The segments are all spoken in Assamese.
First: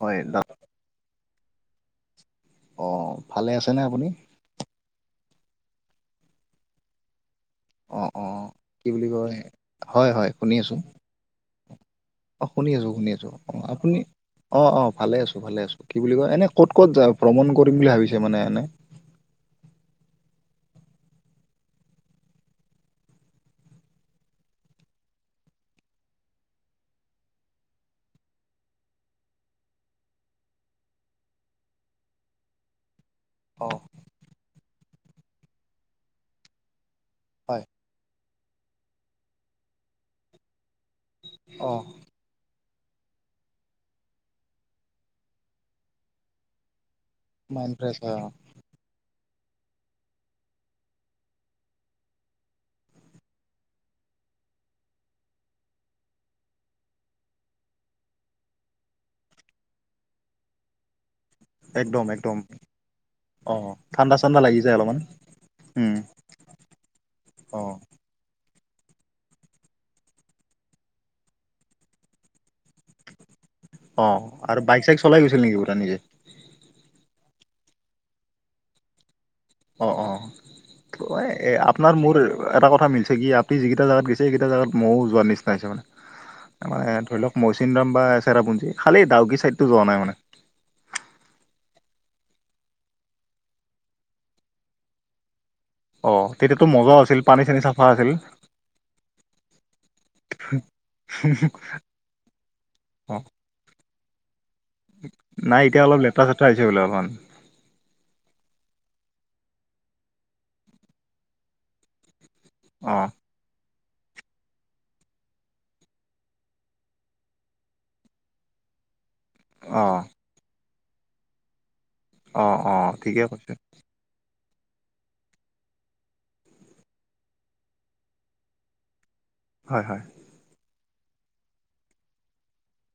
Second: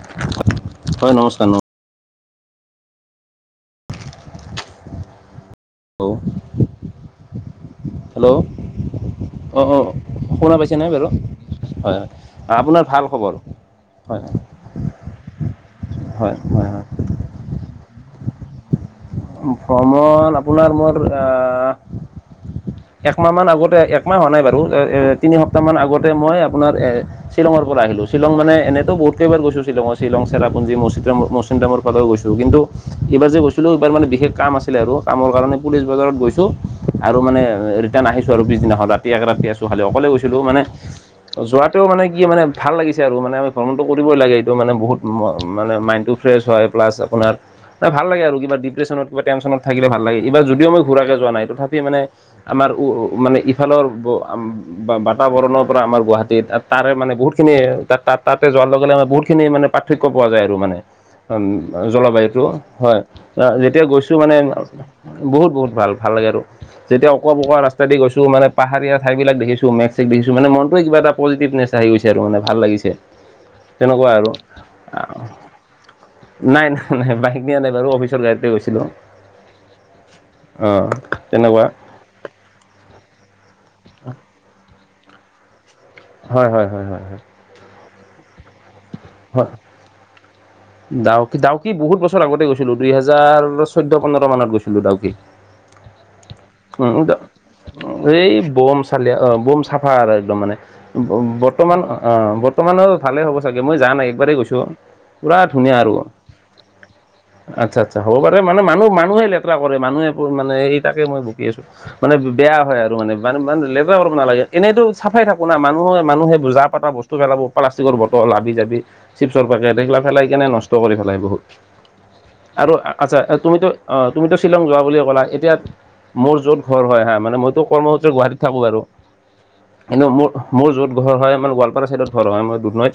হয় দ হয় নমস্কাৰ নম অ ভালে আছেনে আপুনি [unintelligible] অ অ হেল্ল' কি বুলি কয় অঁ অঁ হয় হয় শুনি শুনা আছো পাইছেনে বাৰু হয় হয় অ শুনি আপোনাৰ আছোঁ ভাল শুনি আছোঁ খবৰ অ আপুনি হয় অ অ ভালে আছো ভালে আছো কি বুলি কয় হয় এনে হয় ক'ত হয় ক'ত যাম ভ্ৰমণ কৰিম বুলি ভাবিছে মানে এনে ভ্ৰমণ আপোনাৰ মোৰ একমাহ মান আগতে একমাহ হোৱা নাই বাৰু এ তিনি সপ্তাহ মান আগতে মই আপোনাৰ এ শ্বিলঙৰ পৰা আহিলো, শ্বিলং মানে এনেটো বহুতকেইবাৰ গৈছো শ্বিলংৰ শ্বিলং, চেৰাপুঞ্জি [unintelligible] ফালেও গৈছো, কিন্তু এইবাৰ যে অ গৈছিলো। বিশেষ কাম আছিলে আৰু কামৰ কাৰণে পুলিচ বজাৰত গৈছো আৰু মানে হয় আৰু পিছদিনাখন ৰাতি এক ৰাতি আছো, খালি অকলে গৈছিলো মানে অ যোৱাতেও মানে কি মানে, ভাল লাগিছে আৰু। মানে ভ্ৰমণটো কৰিবই লাগে, এইটো মানে বহুত মানে মাইণ্ডটো ফ্ৰেছ হয়, প্লাছ আপোনাৰ মাইণ্ড অঁ, ফ্ৰেছ ভাল হয় লাগে অ আৰু। কিবা ডিপ্ৰেছনত কিবা টেনচনত থাকিলে ভাল লাগে। এইবাৰ যদিও মই ঘূৰাকে যোৱা নাই, তথাপিও মানে আমাৰ উ মানে ইফালৰ বা, বাতাবৰণৰ পৰা আমাৰ গুৱাহাটীত তাৰে মানে বহুত খিনি তা-তাতে যোৱাৰ লগে লগে বহুতখিনি মানে পাৰ্থক্য পোৱা যায় আৰু মানে একদম একদম জলবায়ুটো হয়। অ যেতিয়া ঠাণ্ডা গৈছোঁ মানে ঠাণ্ডা লাগি যায় অলপমান বহুত বহুত ভাল উম ভাল লাগে আৰু। যেতিয়া অকুৱা-পকুৱা অ ৰাস্তা দি গৈছো মানে পাহাৰীয়া ঠাইবিলাক দেখিছো মেঘ, চেঘ দেখিছোঁ মানে মনটোৱে কিবা এটা পজটিভনেছ আহি গৈছে আৰু মানে ভাল লাগিছে। অ' আৰু বাইক-চাইক চলাই গৈছিল নেকি নিজে? নাই নাই নাই, বাইক দিয়া নাই বাৰু অফিচৰ গাড়ীতে গৈছিলোঁ। অ' অঁ অ' এ তেনেকুৱা আপোনাৰ-মোৰ এটা কথা মিলিছে কি, আপি যিকেইটা জেগাত গৈছে সেইকেইটা জেগাত মওঁ যোৱাৰ নিচিনা হৈছে হয় হয় মানে। হয় মানে হয় হয় ধৰি লওক [unintelligible] চেৰাপুঞ্জী, খালি ডাউকি ছাইডটোত যোৱা নাই মানে। ডাউকী-ডাউকী বহুত বছৰ আগতে গৈছিলোঁ, দুইহেজাৰ চৈধ্য-পোন্ধৰ মানত গৈছিলোঁ ডাউকী। অ তেতিয়াতো মজা আছিল [unintelligible] পানী চানী চাফা আছিল উম'এই বম চালিয়া আহ বম চাফা আৰু একদম মানে। বৰ্তমান অ বৰ্তমানৰ অ ভালেই হ'ব চাগে মই যাম, একবাৰেই গৈছোঁ। পুৰা নাই ধুনীয়া এতিয়া আৰু। অলপ লেতেৰা চেতেৰা হৈছে বোলে অলপমান আচ্ছা আচ্ছা, হ'ব পাৰে মানে। মানুহ-মানুহে লেতেৰা কৰে, মানুহে মানে এই তাকে মই বুকি আছো। মানে বেয়া হয় আৰু অ মানে। মানে ইমান লেতেৰা কৰিব নালাগে, এনেইতো চাফাই থাকো না মানুহে মানুহে যা পাতা বস্তু পেলাব প্লাষ্টিকৰ বটল আদি। চিফছৰ পেকেট অ এইগিলা পেলাই কেনে নষ্ট কৰি পেলাই বহুত। অ আৰু অ আচ্ছা, ঠিকে কৈছে তুমিতো অ' তুমিতো শ্বিলং যোৱা বুলিয়ে ক'লা। এতিয়া মোৰ য'ত ঘৰ হয় হা মইতো কৰ্মসূত্ৰে গুৱাহাটীত থাকো আৰু। হয় হয় কিন্তু মোৰ মোৰ য'ত ঘৰ হয় মানে গোৱালপাৰা চাইডত ঘৰ হয় মই দুনৈত,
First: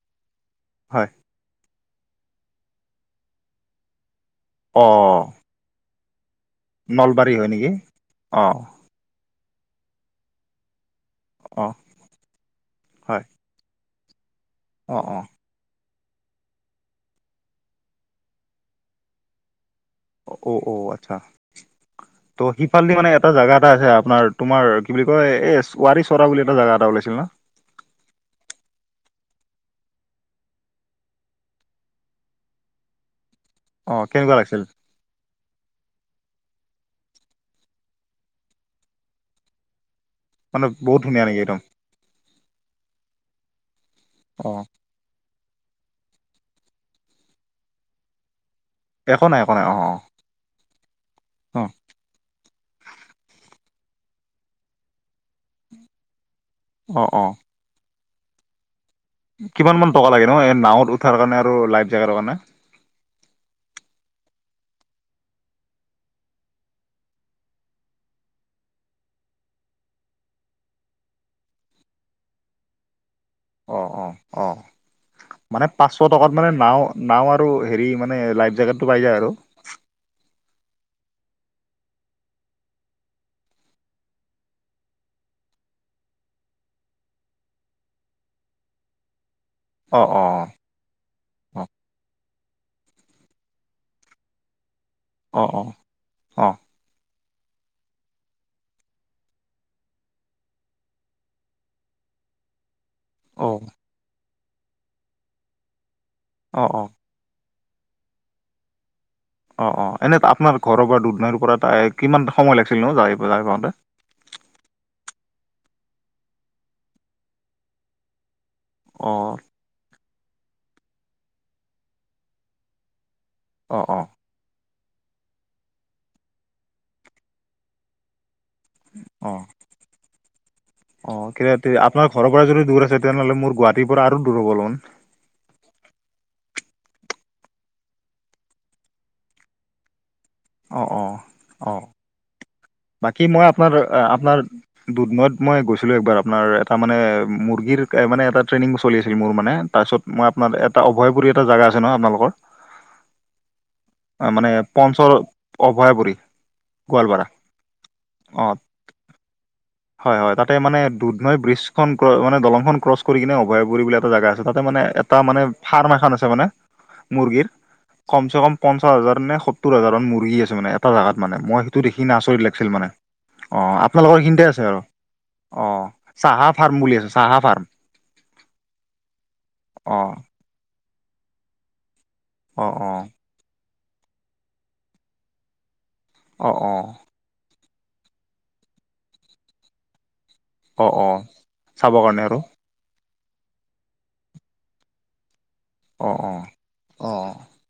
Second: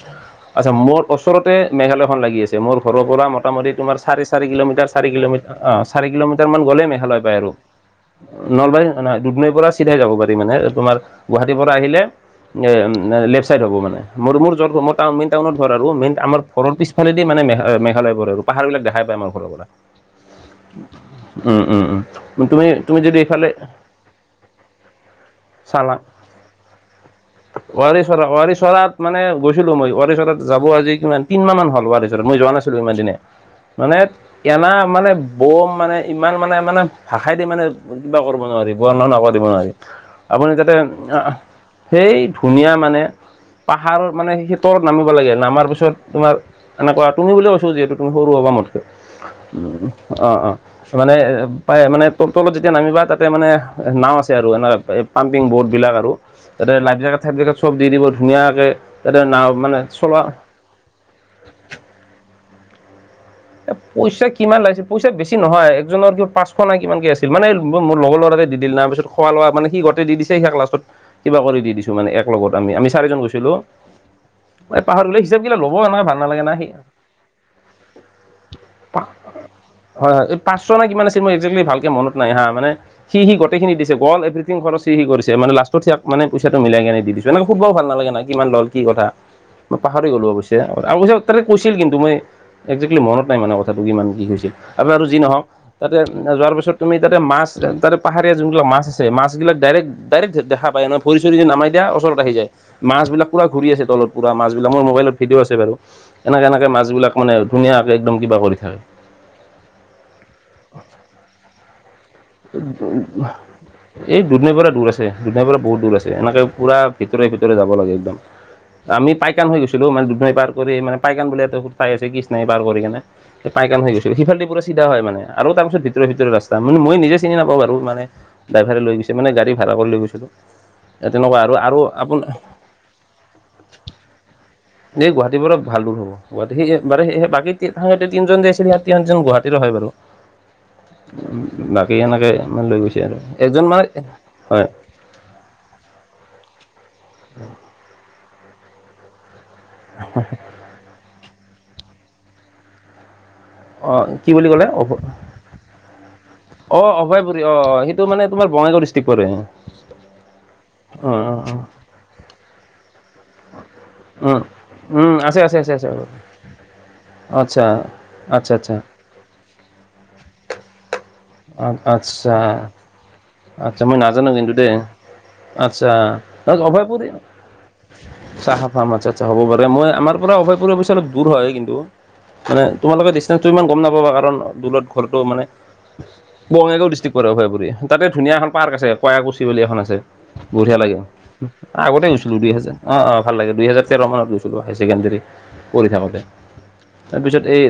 আচ্ছা মোৰ হয় ওচৰতে মেঘালয়খন লাগি আছে, মোৰ ঘৰৰ পৰা মোটামুটি তোমাৰ চাৰে-চাৰি অ কিলোমিটাৰ, চাৰি কিলোমিটাৰ, অ'। চাৰি কিলোমিটাৰমান গ'লেই মেঘালয় নলবাৰী পায় আৰু। হয় নেকি অ নলবাৰী নহয় দুদনৈ পৰা চিধাই যাব পাৰি মানে, তোমাৰ গুৱাহাটীৰ অ পৰা আহিলে এ হয় লেফ্ট চাইড হ'ব মানে, মোৰ মোৰ অ অ য'ত [unintelligible] টাউনত ঘৰ, আৰু মেইন আমাৰ ঘৰ পিছফালেদি মানে মেঘালয় পৰে, আৰু পাহাৰ বিলাক দেখাই পায় আৰু ঘৰৰ পৰা। অ' অ' আচ্ছা। উম', উম', উম'। ত' তুমি সিফালদি তুমি মানে যদি এটা এইফালে জাগা এটা আছে আপোনাৰ, তোমাৰ কি বুলি কয়-এই ৱাৰী চৰা বুলি এটা জাগা এটা ওলাইছিল ন? ৱাৰী-চৰা, ৱাৰী-চৰাত মানে গৈছিলো মই অফিছ এটাত যাব আজি কিমান তিন-মাহ হল, [unintelligible] মই যোৱা নাছিলো ইমান দিনে। অ মানে কেনেকুৱা লাগিছিল কেনা মানে বম মানে ইমান মানে মানে ভাষাই দি মানে কিবা কৰিব নোৱাৰি, বৰ্ণনা কৰিব নোৱাৰি। আপুনি মানে যাতে বহুত ধুনীয়া নেকি একদম সেই ধুনীয়া মানে পাহাৰৰ মানে অ সেইখি নামিব লাগে, নামাৰ পিছত তোমাৰ এনেকুৱা তুমি বুলিয়ে কৈছোঁ, যিহেতু তুমি সৰু হবা মোতকে। একো নাই একো নাই অ উ', অ', অ'। মানে অ পায় মানে তল-তলত যেতিয়া নামিবা, তাতে মানে নাও আছে আৰু এনেকা পাম্পিং ব'ৰ্ডবিলাক আৰু। তাতে অ অ লাইফ-জাকেট, অ চাইফ-জাকেট, চব দি দিব ধুনীয়াকে। তাতে নাও কিমান মানে মান টকা চলোৱা লাগে ন, এ নাৱত উঠাৰ কাৰণে আৰু লাইভ জাকেট কাৰণে? এ পইচা কিমান লাগিছিল পইচা বেছি নহয় একজনৰ কিবা পাঁচশ নাই কিমান কি আছিল, মানে মোৰ লগৰ লৰা দি দিল না পিছত। খোৱা লোৱা মানে সি গোটেই দি দিছে হিয়াক লাষ্টত কিবা কৰি দি দিছোঁ মানে, এক লগত আমি আমি চাৰিজন গৈছি লো অ অ অ এই পাহাৰ গলে হিচাপ গিলা মানে ল'ব পাঁচশ এনেকুৱা ভাল টকাত নালাগে মানে না সি নাও নাও আৰু হেৰি মানে লাইফ জেকেটটো পাই যায় আৰু হয় হয় পাঁচশ না কিমান আছিল মোৰ এক্সেয়েলি ভালকে মনত নাই হা মানে, সি সি গোটেইখিনি দিছে অ'ল এভিৰি থিং খৰছ সি সি কৰিছে মানে লাষ্টত হিয়াক মানে পইচাটো মিলাই কিনি দি দি ছো এনেকে সুধবাও ভাল নালাগে না কিমান লল কি কথা মই অ পাহাৰি অ গ'লো অৱশ্যে আৰু উচাত তাতে কৈছিল কিন্তু মই, একজেক্টলি মনত নাই মানে কথাটো কিমান কি হৈছিল। আ আৰু যি অ নহওক অ অ অ তাতে যোৱাৰ পিছত- তুমি তাতে মাছ তাতে পাহাৰীয়া যোনবিলাক মাছ আছে মাছবিলাক ডাইৰেক্ট, ডাইৰেক্ট দেখা পায় ন, ভৰি চৰি যদি নামাই দিয়া ওচৰত আহি যায় মাছ বিলাক। পুৰা অ ঘূৰি আছে তলত মাছ বিলাক মোৰ মোবাইলত ভিডিঅ' আছে বাৰু, এনেকা অ এনেকা অ মাছবিলাক। মানে, ধুনীয়াকে একদম কিবা কৰি থাকে। অ' অ' এনে আপোনাৰ ঘৰৰ পৰা দুধনৈৰ পৰা তাইক [unintelligible] এই দুধনৈৰ পৰা দূৰ আছে। দুধনৈৰ পৰা বহুত দূৰ আছে, এনেকে পূৰা ভিতৰে ভিতৰে যাব লাগে একদম। অ আমি পাইকণ হৈ গৈছিলোঁ মানে দুধনৈ পাৰ কৰি মানে পাইকান বুলি এটা সোত ঠাই আছে কৃষ্ণই পাৰ কৰি কিনে। অ পাইকান হৈ অ গৈছোঁ সিফালে দি পুৰা চিধা হয় মানে, আৰু তাৰ পিছত ভিতৰতে ভিতৰতে ৰাস্তাৰ মানে মই নিজেই চিনি নাপাওঁ বাৰু ইমানে, ড্ৰাইভাৰে লৈ গৈছে অ মানে গাড়ী ভাড়া কৰি লৈ গৈছো তো অ তেনেকুৱা আৰু আৰু আপোনাৰ আপোন ঘৰৰ পৰা দূৰ আছে। তেনেহ'লে মোৰ গুৱাহাটীৰ পৰা আৰু দূৰ হ'ব অলোন এই গুৱাহাটীৰ পৰা ভাল দূৰ হ'ব। গুৱাহাটী সেয়ে বাৰে সেই বাকীতে তিনিজন যে আছিল সেই তিনিজন গুৱাহাটীৰে হয় বাৰু [unintelligible] অ অ উম অ বাকী এনেকে ইমানে লৈ গৈ বাকী মই আপোনাৰ, আপোনাৰ- দুধনৈত মই গৈছিলোঁ একবাৰ আপোনাৰ এটা মানে মুৰ্গীৰ মানে এটা ট্ৰেইনিং চলি আছিল মোৰ মানে। তাৰপিছত মই আপোনাৰ এটা অভয়পুৰী এটা জেগা আছে ন আপোনালোকৰ অঁ কি অ' বুলি মানে ক'লে পঞ্চৰ অভয়াপুৰী। অ' গোৱালপাৰা অভয়পুৰি অ' অ' সেইট টো মানে তোমাৰ অঁ বঙাইগাঁও ডিষ্ট্ৰিক পৰে অ' অ'। ক্ৰ মানে দলখন ক্ৰছ কৰি কিনে অভয়াপুুৰী বুলি এটা অ জেগা উম আছে তাতে মানে উম এটা আছে মানে আছে আছে ফাৰ্ম এখন আছে মানে মুৰ্গীৰ, আচ্ছা কম চে আচ্ছা কম আচ্ছা পঞ্চাশ হাজাৰ নে সত্তৰ হাজাৰ মান মুৰ্গী আছে মানে এটা জোগাত মানে মই সেইটো দেখি কিনে আচ্ছা আচৰিত লেগ ছিল মানে অ' আচ্ছা মই আপোনালোকৰ সেই নাজানো খিনিতে কিন্তু আছে দেই আৰু। অ আচ্ছা চাহা ফাৰ্ম বুলি অভয়পুৰী আছে চাহা ফাৰ্ম, চাহা ফ্ৰাম আচ্ছা আচ্ছা হব পাৰে মই অঁ আমাৰ পৰা অভয়পুৰ অৱশ্যে অলপ দূৰ হয় কিন্তু, মানে অ অ তোমালোকে ডিচেঞ্চটো ইমান গম নাপাবা কাৰণ দূৰত ঘৰটো মানে, অ অ বঙাইগাঁও ডিষ্ট্ৰিক্টৰে অভয়াপুৰি তাতে ধুনীয়া এখন পাৰ্ক আছে কয়াকুছি বুলি এখন আছে। বঢ়িয়া অ লাগে অ চাবৰ আগতে কাৰণে গৈছিলোঁ আৰু দুই হেজাৰ অ অ ভাল লাগে। দুইহেজাৰ তেৰ মানত গৈছিলোঁ হায়াৰ চেকেণ্ডেৰী পঢ়ি অ থাকোঁতে। অ অ তাৰপিছত এই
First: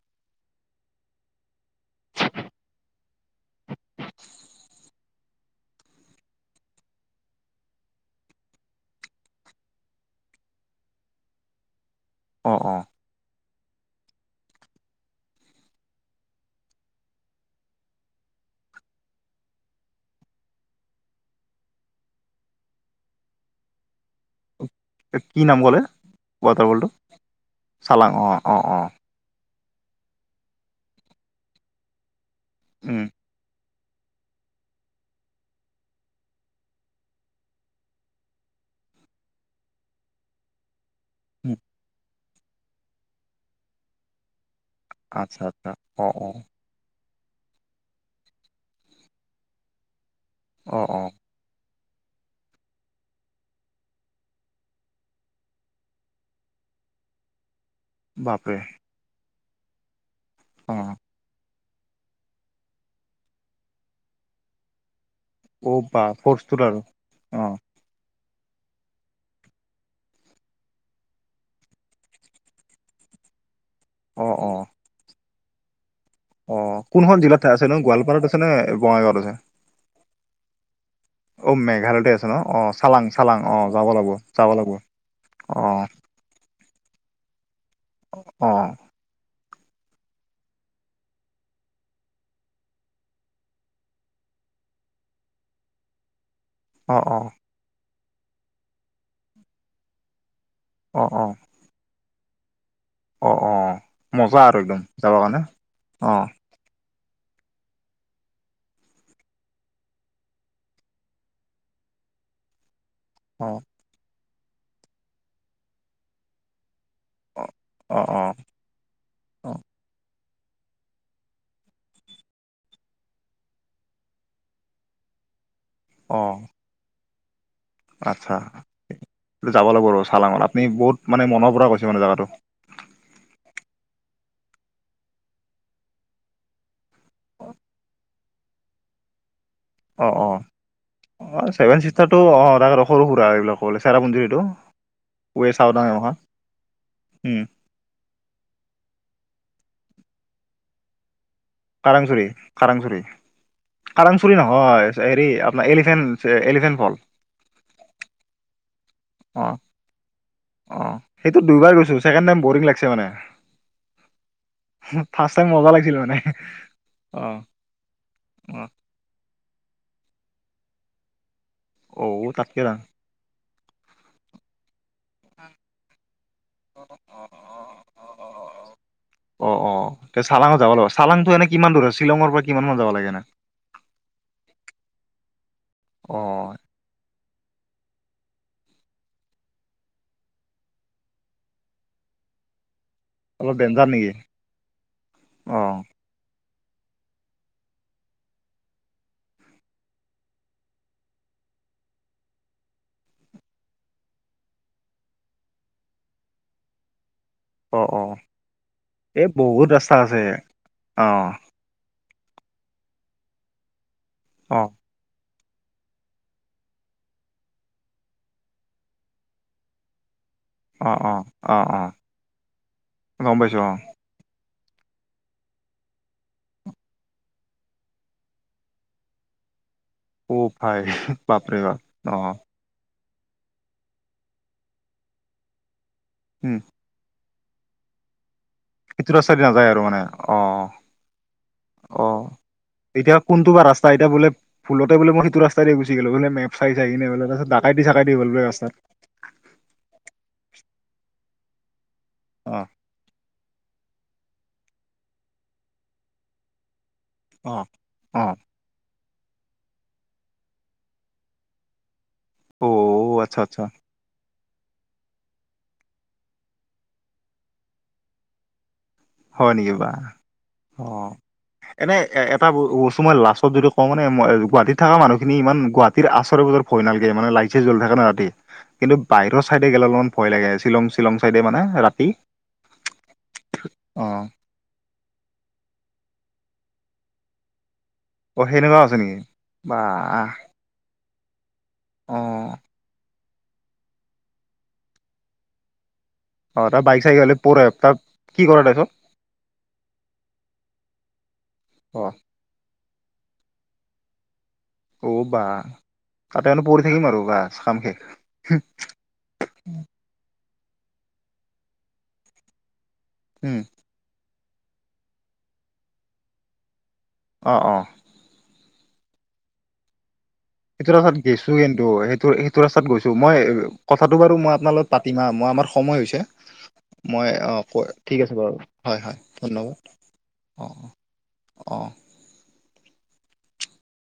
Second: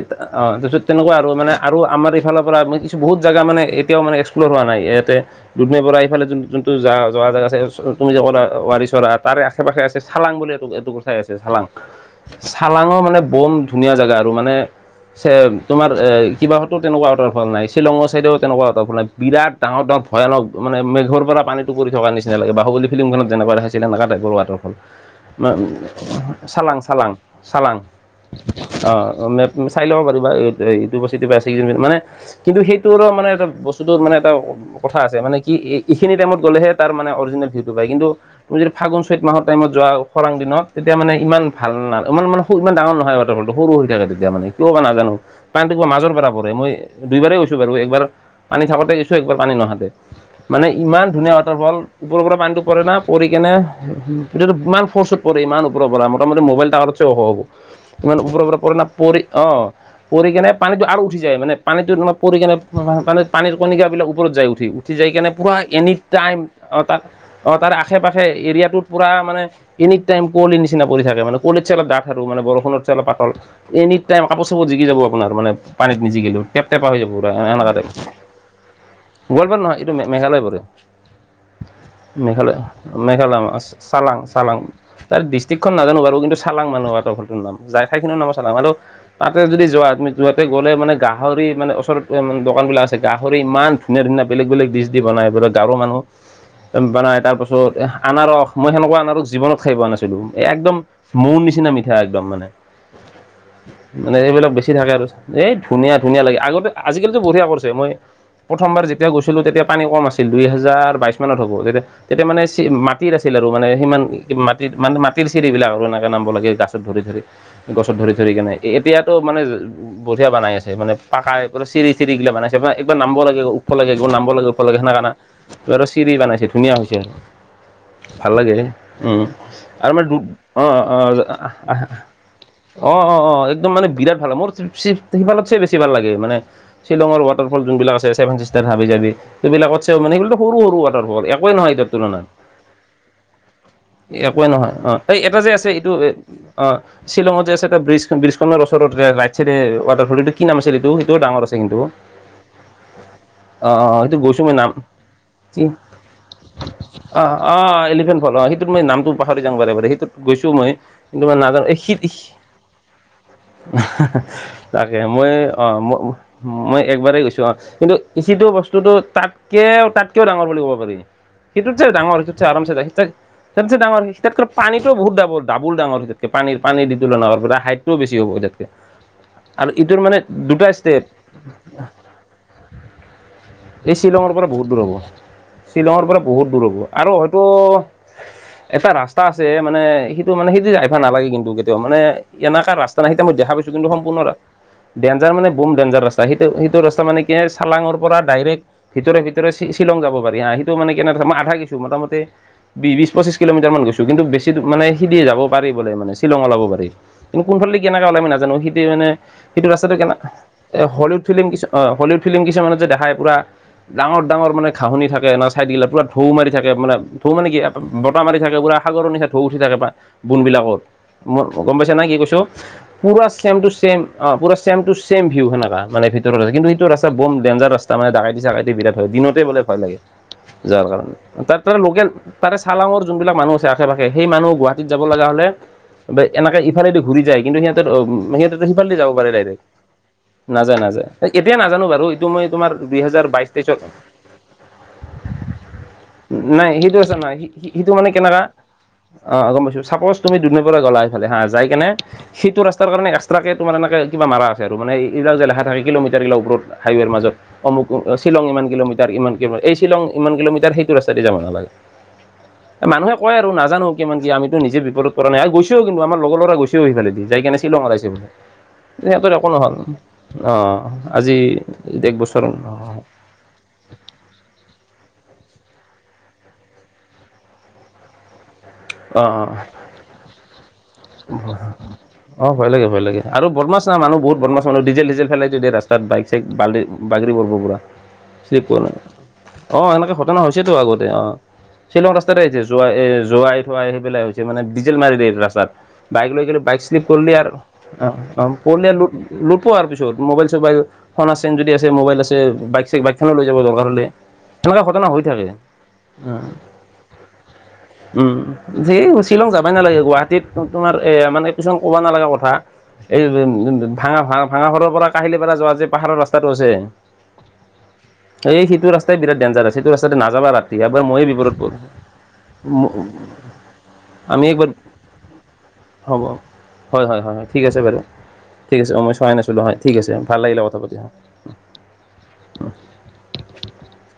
অ' তাৰপিছত তেনেকুৱা আৰু মানে আৰু আমাৰ এইফালৰ পৰা মই কিছু বহুত জাগা মানে এতিয়াওঁ মানে এক্সপ্লৰ হোৱা নাই ইয়াতে। দুধনৈৰ পৰা এইফালে যোন যোনটো যা যোৱা জাগা আছে তুমি যে ক'লা ৱাৰী চৰা তাৰে আশে পাশে আছে চালাং বুলি এটো এটোকোৰ ঠাই আছে চালাং অ অ চালাঙৰ মানে বম ধুনীয়া জেগা আৰু মানে চেম তোমাৰ কিবা হয়তো তেনেকুৱা ৱাটাৰফল নাই শ্বিলঙৰ চাইডেও তেনেকুৱা ঠাই অপোনাৰ বিৰাট ডাঙৰ ডাঙৰ ভয়ানক মানে মেঘৰ পৰা পানীটো পৰি থকাৰ নিচি না লাগে, বাহুলী ফিল্মখন যেনেকুৱা দেখাইছিলে সেনেকুৱা টাইপৰ ৱাতা কি নাম ক'লে চালাং ৱাটাৰফলটো চালাং চালাং অ অ অ অঁ। অঁ চাই লব পাৰিবা, ই মানে কিন্তু উম সেইটোৰো মানে এটা বস্তু মানে এটা কথা আছে মানে কি এইখিনি টাইমত গ'লেহে তাৰ মানে অৰিজিনেল ভিউটো পায়। কিন্তু তুমি যদি ফাগুন চৈত মাহৰ টাইমত যোৱা খৰাং দিনত। তেতিয়া মানে ইমান উম ভাল না ইমান মানে সৰু ইমান ডাঙৰ নহয় ৱাটাৰফলটো সৰু হৈ থাকে তেতিয়া মানে কিয় বা না জানো আচ্ছা আচ্ছা পানীটো কিবা অ মাজৰ অ পৰা পৰে, মই দুইবাৰেই গৈছোঁ বাৰু একবাৰ পানী থাকাতে গৈছো, একবাৰ পানী নহাতে। মানে অ অ ইমান ধুনীয়া ৱাটাৰফল। ওপৰ পৰা পানীটো পৰে না। পৰি কিনে তেতিয়াটো ইমান ফৰ্চত পৰে ইমান ওপৰৰ পৰা মোটামুটি মোবাইল টাৱাৰ আগত। ইমান ওপৰে বাপৰে পৰে না, পৰি ও পৰি কিনে অ পানীটো আৰু উঠি যায় মানে। পানীটোত তোমাৰ পৰি কিনে মানে পানীৰ কণিকাবিলাক ওপৰত যায়, উঠি উঠি যাই কেনে পূৰা অ এনি বা টাইম ফৰ্চটোত আৰু অঁ তাত অ অঁ তাৰ আশে পাশে এৰিয়াটোত পূৰা মানে এনি টাইম কুঁৱলীৰ নিচিনা পৰি থাকে, মানে কুঁৱলীচে ডাঠ আৰু মানে বৰষূণচে পাতল। এনি টাইম অ কাপোৰ অ চাপোৰ জিকি যাব আপোনাৰ মানে পানীত নিজিকিলো। অ কেপ টেপা হৈ যাব কোনখন পুৰা জিলাত আছে এনকা নো টাইপ, গোৱালপাৰাত আছে নে বঙাইগাঁৱত আছে গোৱালপাৰা নহয় এইটো মেঘালয় পৰে। অ মেঘালয়তে আছে ন মেঘালয় অ চালাং চালাং মেঘালয় অ যাব লাগিব চালাং যাব চালাং লাগিব তাৰ অ ডিষ্ট্ৰিকখন নাজানো বাৰু কিন্তু চালাং মানুহ আৰু ত ঘৰৰ নাম যাই ঠাই খিনিও নাম অ চালাং আৰু তাতে যোৱা তুমি যতে গ'লে মানে গাহ গাহৰি মানে ওচৰত ইমান দোকানবিলাক আছে গাহৰি ইমান ধুনীয়া ধুনীয়া বেলেগ বেলেগ ডিছ দি বনাই পুৰা গাঁৱৰ মানুহ। অ অ বনাই তাৰ পাছত আনাৰস মই সেনেকুৱা আনাৰস জীৱনত খাই পোৱা নাছিলো, একদম অ অ মৌ নিচিনা মিঠা একদম মানে। অ অ মানে মজা এইবিলাক বেছি একদম থাকে আৰু যাবৰ কাৰণে এই ধুনীয়া অ ধুনীয়া লাগে আগতে আজিকালিতো বঢ়িয়া কৰিছে, মই প্ৰথমবাৰ যেতিয়া গৈছিলো তেতিয়া পানী কম আছিল, দুই হেজাৰ বাইশ মানত হ'ব তেতিয়া তেতিয়া মানে মাটিৰ আছিল আৰু অ মানে সিমান মাটিৰ মানে মাটিৰ চিৰি এইবিলাক আৰু এনেকৈ নামাব লাগে গাছত ধৰি ধৰি। অ গছত অ ধৰি অ ধৰি কিনে এতিয়াতো মানে অ বঢ়িয়া বনাই আছে মানে। পাকাই এই চিৰি চিৰিগিলা বনাইছে, একবাৰ নাম লাগে উঠব লাগে, নামব লাগে ওপৰলে সেনেকা না তোৰ আৰু চিৰি অ বনাইছে ধুনীয়া হৈছে। ভাল আচ্ছা লাগে উম এইটো যাব লাগিব আৰু ৰ আমাৰ চালাঙত আপুনি আঁহ বহুত আঁহ মানে আঁহ মনৰ পৰা আঁহ। কৈছে মানে জেগাটো অঁ অঁ অঁ অঁ, একদম মানে বিৰাট ভাল মোৰ চিত সেইফালত চবতচে বেছি ভাল লাগে মানে, শ্বিলঙৰ ৱাটাৰ ফল যোনবিল আছে ছেভেন চিষ্টেম হাবি যাবি, সেইবিলাকত অ মানে অ সৰু সৰু ৱাটাৰ ফল অ একোৱেই নহয় ছেভেন সিহঁতৰ চিষ্টাৰটো তুলনাত অ তাকেতো সৰু সুৰা এইবিলাক ক'লে চেৰাপুঞ্জীৰ একোৱেই নহয়, এইটো একোৱে নহয় অঁ, এই এটা ৱে যে আছে চাওদাং এইটো নহয়। অঁ উম শ্বিলঙত যে আছে। এটা ব্ৰীজ ব্ৰীজ খনৰ ওচৰত ৰাইট চাইডে ৱাটাৰ ফলটো কি নাম আছিল এইটো সেইটোও ডাঙৰ আছিল। কাৰংচুুৰি কাৰংচুুৰি অ', অ', সেইটো কাৰাংচুৰি গৈছো মই নাম নহয় হেৰি আপোনাৰ এলিফেণ্ট এলিফেণ্ট ফল। অঁ অঁ এলিফেণ্ট ফল, অঁ সেইটোত মই নামটো পাহৰি অ যাওঁ বাৰে বাৰে সেইটোত গৈছো মই অ কিন্তু মই সেইটোত নাযাওঁ, দুইবাৰ গৈছো হি ছেকেণ্ড টাইম বৰিং লাগছে মানে [unintelligible] মই ফাৰ্ষ্ট টাইম মজা অঁ ম লাগিছিল মানে মই একবাৰেই অ গৈছোঁ, অঁ কিন্তু সিটো অ বস্তুটো তাত। কে তাতকেও ডাঙৰ বুলি ক'ব পাৰি। সিটোত চে ডাঙৰ ঔ সিটোত তাতকে আৰাম চে ডাঙৰ তাতচে দাঙৰ তাতকৈ পানীটো বহুত দাম। ডাবুল ডাঙৰ তেতিয়া পানীৰ পানী দি তোলোঙৰ পৰা হাইটটো বেছি হ'ব তাইতকে। অঁ অঁ তে চালাঙত যাব লাগিব, ষ্টেপ চালাংটো এনে কিমান দূৰ শ্বিলঙৰ পৰা কিমান মান যাব লাগে এনে। এই শ্বিলঙৰ পৰা বহুত দূৰ হ'ব শ্বিলঙৰ অ পৰা বহুত দূৰ হ'ব আৰু হয়তো এটা ৰাস্তা আছে মানে সিটো মানে সেইটো যাইফা নালাগে কিন্তু কেতিয়াও মানে এনেকুৱা ৰাস্তা ত ন সতিই দেখ অলপ পাইছ ডেঞ্জাৰ কিন্তু নেকি সম্পৰ্ণৰ ডেঞ্জাৰ মানে অ বমেঞজাৰ ৰাস্তা সেইটো সেইটো ৰাস্তা মানে কি চালাঙৰ পৰা ডাইৰেক্ট ভিতৰে ভিতৰে শ্বিলং যাব পাৰি হা সেইটো মানে কেনেধই আধা কিছু মোটামুটি বি বিশ পঁচিশ কিলোমিটাৰ মান গৈছো কিন্তু বেছি মানে সিদি য পাৰি বলে মানে শ্বিলঙ ওলাব পাৰি। কিন্তু কোনফালেদি অ কেনেকে অ ওলামি নাজানো সিটো মানে এই সিটো বহুত ৰাস্তা কেনা আছে এ অ। হলিউড ফিল্ম কিছু অ হলিউড ফিল্ম কিছুমানত যে দেখাই পুৰা ডাঙৰ ডাঙৰ অ মানে ঘাঁহনি থাকে না চাইড বিলাকত পুৰা ঢৌ মাৰি থাকে মানে ঢৌ মানে কি বতাহ মাৰি থাকে পুৰা সাগৰ নিচিনা ঢৌ উঠি থাকে বুন বিলাকত। অ অ ম অ গম অ পাইছ নাই কি কৈছো পুৰা গম ছেম পাইছো টু অ ছেম। অ পুৰা ছেম টু ছেম ভিউ সেনেকা মানে ভিতৰৰ কিন্তু সেইটো ৰাস্তা বৰ ডেঞ্জাৰ ৰাস্তা মানে ডাকাইতি চাকাইতি বিৰাট হয় দিনত ভয় লাগে অ ভাই যোৱাৰ কাৰণে বাপৰে তাৰ পৰা বাপ লগে অ তাৰে চালঙৰ যোনবিলাক মানুহ আশে পাশে সেই মানুহ গুৱাহাটীত যাব লগা হ'লে বা উম এনেকে ইফালেদি ঘূৰি যায় কিন্তু সিহঁত সেইটো ৰাস্তাদি সিহঁতে নাযায় আৰু মানে অ নাযায় নাযায় এতিয়া নাজানো বাৰু অ এইটো মই তোমাৰ এতিয়া দুইহেজাৰ বাইশ কোনটো বা তেইশত ৰাস্তা এতিয়া বলে ভুলতে বোলে মই সেইটো ৰাস্তা দি গুচি গলো বোলে মই নাই চাই চাই সেইটো কিনে আছে বোলে নাই সি- সি- ডাকাটি সিটো মানে চাকাটি গ'ল কেনেকা ৰাস্তাত। অ গম পাইছো চাপজ তুমি দুধনৈ গ'লা এইফালে হা যাই কেনে অ সেইটো ৰাস্তাৰ কাৰণে এক্সট্ৰাকে তোমাৰ এনেকে কিবা মাৰা আছে আৰু মানে এইিলাক যে লেখা থাকে কিলোমিটাৰ গিলা ওপৰত হাইৱেৰ মাজত অ অমুক অ শ্বিলং ইমান কিলোমিটাৰ। ইমান ক এই শ্বিলং ইমান কিলোমিটাৰ সেইটো ৰাস্তাতে যাব নালাগে। অ মানুহে কয় আচ্ছা আৰু আচ্ছা নাজানো। কিমান কি আমিতো নিজে বিপদত কৰা নাই আৰু গৈছেও কিন্তু আমাৰ লগ ল'ৰা গৈছেও সেইফালে দি যাই কাৰনে শ্বিলঙত আইছে বুলে। হয় নেকি? বা অ এনে এক বছৰ এটা অ', বস্তু মই লাষ্টত যদি অ মানে গুৱাহীত থকা মানুহখিনি ইমান গুৱাহাটীৰ আচৰে বজৰে ভয় নালাগে মানে লাইট চাইত জলি থাকে না ৰাতি কিন্তু বাহিৰৰ অ', ছাইডে গ'লে অলপমান ভয় লাগে শ্বিলং শ্বিলং চাইডে মানে ৰাতি অ ভয় লাগে ভয় লাগে আৰু বদমাছ না অ মানুহ বদমাছ। ডিজেল ডিজেল ফেলাই যদি ৰাস্তাত বাইক চাইক বালি বাগৰি পৰব পুৰা। অ চোৱা সেনেকুৱাও নাই আছে নেকি অ বা এনেকে ঘটনা হৈছে। আগতে অ শ্বিলং অ ৰাস্তাতে আহিছে যোৱা এ যোৱাই। সেই পেলাই হৈছে মানে ডিজেল মাৰিল দে ৰাস্তাত বাইক লৈ অ গলে বাইক তাৰ শ্লিপ চাইক কৰিল হ'লে আৰু। পৰে তাত অ কি অ কৰে প তাৰপিছত লুটব আৰু পিছত মোবাইল চোবাইল সোনাৰ সেন যদি আছে অ মোবাইল আছে। বাইক চাইক বাইকখানা লৈ যাব দৰকাৰ হলে। তেনেকুৱা ঘটনা অ হৈ বা থাকে তাতে মানে পৰি থাকিম আৰু বাছ কাম শেষ উ উ। শি শ্বিলং যাবাই নালাগে গুৱাহাটীত তোমাৰ এ মানে কিছ ক'বা নালাগা কথা। এই উম ভাঙা ভাঙা ঘৰৰ পৰা কাহিলীপাৰা যোৱা যে পাহাৰৰ ৰাস্তাটো আছে। অঁ অঁ। এই সিটো ৰাস্তাই বিৰাট ডে়ঞ্জাৰ সিটো ৰাস্তা নাযাবা ৰাতি। সেইটো এবাৰ ৰাস্তাত ময়ে বিপদত গৈছো পৰো কিন্তু সেইটো সেইটো ৰাস্তাত গৈছো মই কথাটো বাৰু আমি মই একবাৰ আপোনাল লগত পাতিমা মই আমাৰ সময় হ'ব হৈছে। হয় হয় মই হয় হয় অ ঠিক আছে ক- বাৰু ঠিক আছে বাৰু ঠিক আছে হয় অ মই হয় চোৱাই নাছিলোঁ হয় ঠিক আছে ভাল লাগিলে কথা পাতি হা। অঁ।